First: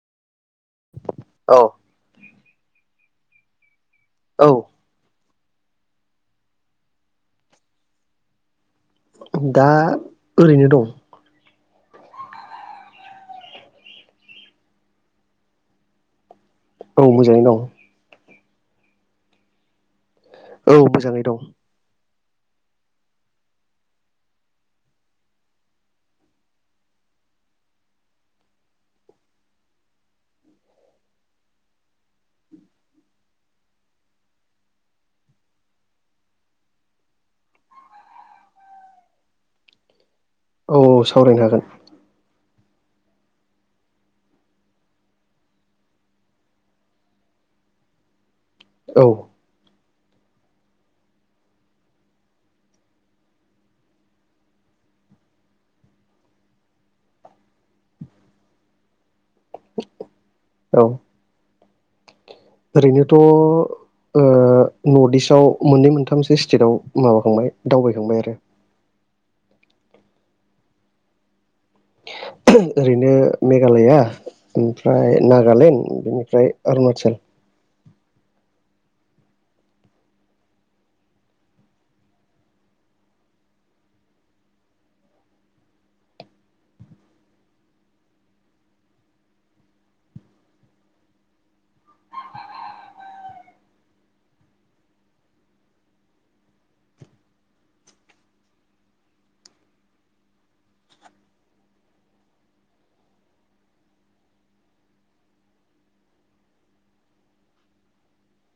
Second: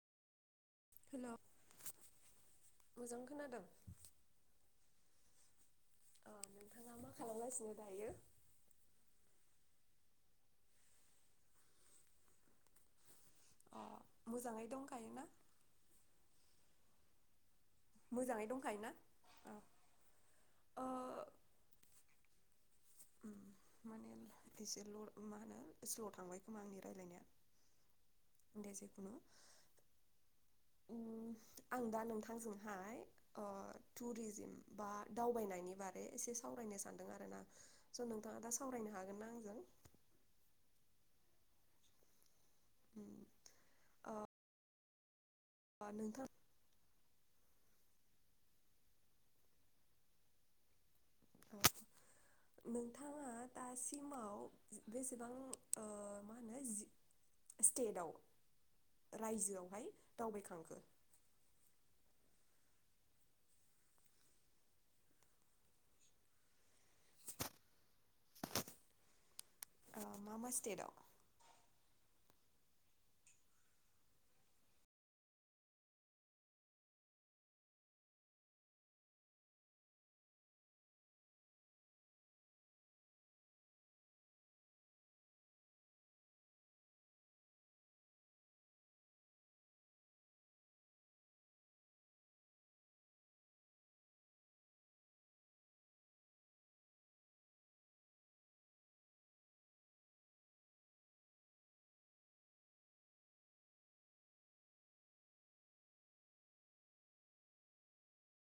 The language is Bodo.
हेल' औ। मोजां खोनादों। औ। अ नोंथाङा मा खालामगासिनो दायो? दा ओरैनो दं। अ मोजांङै दंखायोना? औ मोजाङै दं। मोजांङै दंखायोना? औ। औ मोजांङै दं। माने एसेल' मा होनो स्ल' थांबाय खोमा आंनि रायलायनाया दे जेखुनु। आं दा नोंथांजोंहाय ओ टुरिजिम बा दावबायनायनि बारै एसे सावरायनो सानदों आरो, ना स' नोंथाङा दा सावरायनो हागोनना आंजों? औ औ सावरायनो हागोन। ओ। बा नोंथां। औ। नोंथाङा दासिमाव बेसेबां ओ मा होनो जिस स्टेटआव रायजोआवहाय दावबायखांखो। औ ओरैनोथ ओ नर्थ इस्टआव मोननै मोनथामसो स्टेटाव माबाखांबाय दावबायखांबाय आरो। ओ मा मा स्टेटआव? ओरैनो मेघालया, ओमफ्राय नागालेण्ड, बिनिफ्राय अरुणाचल।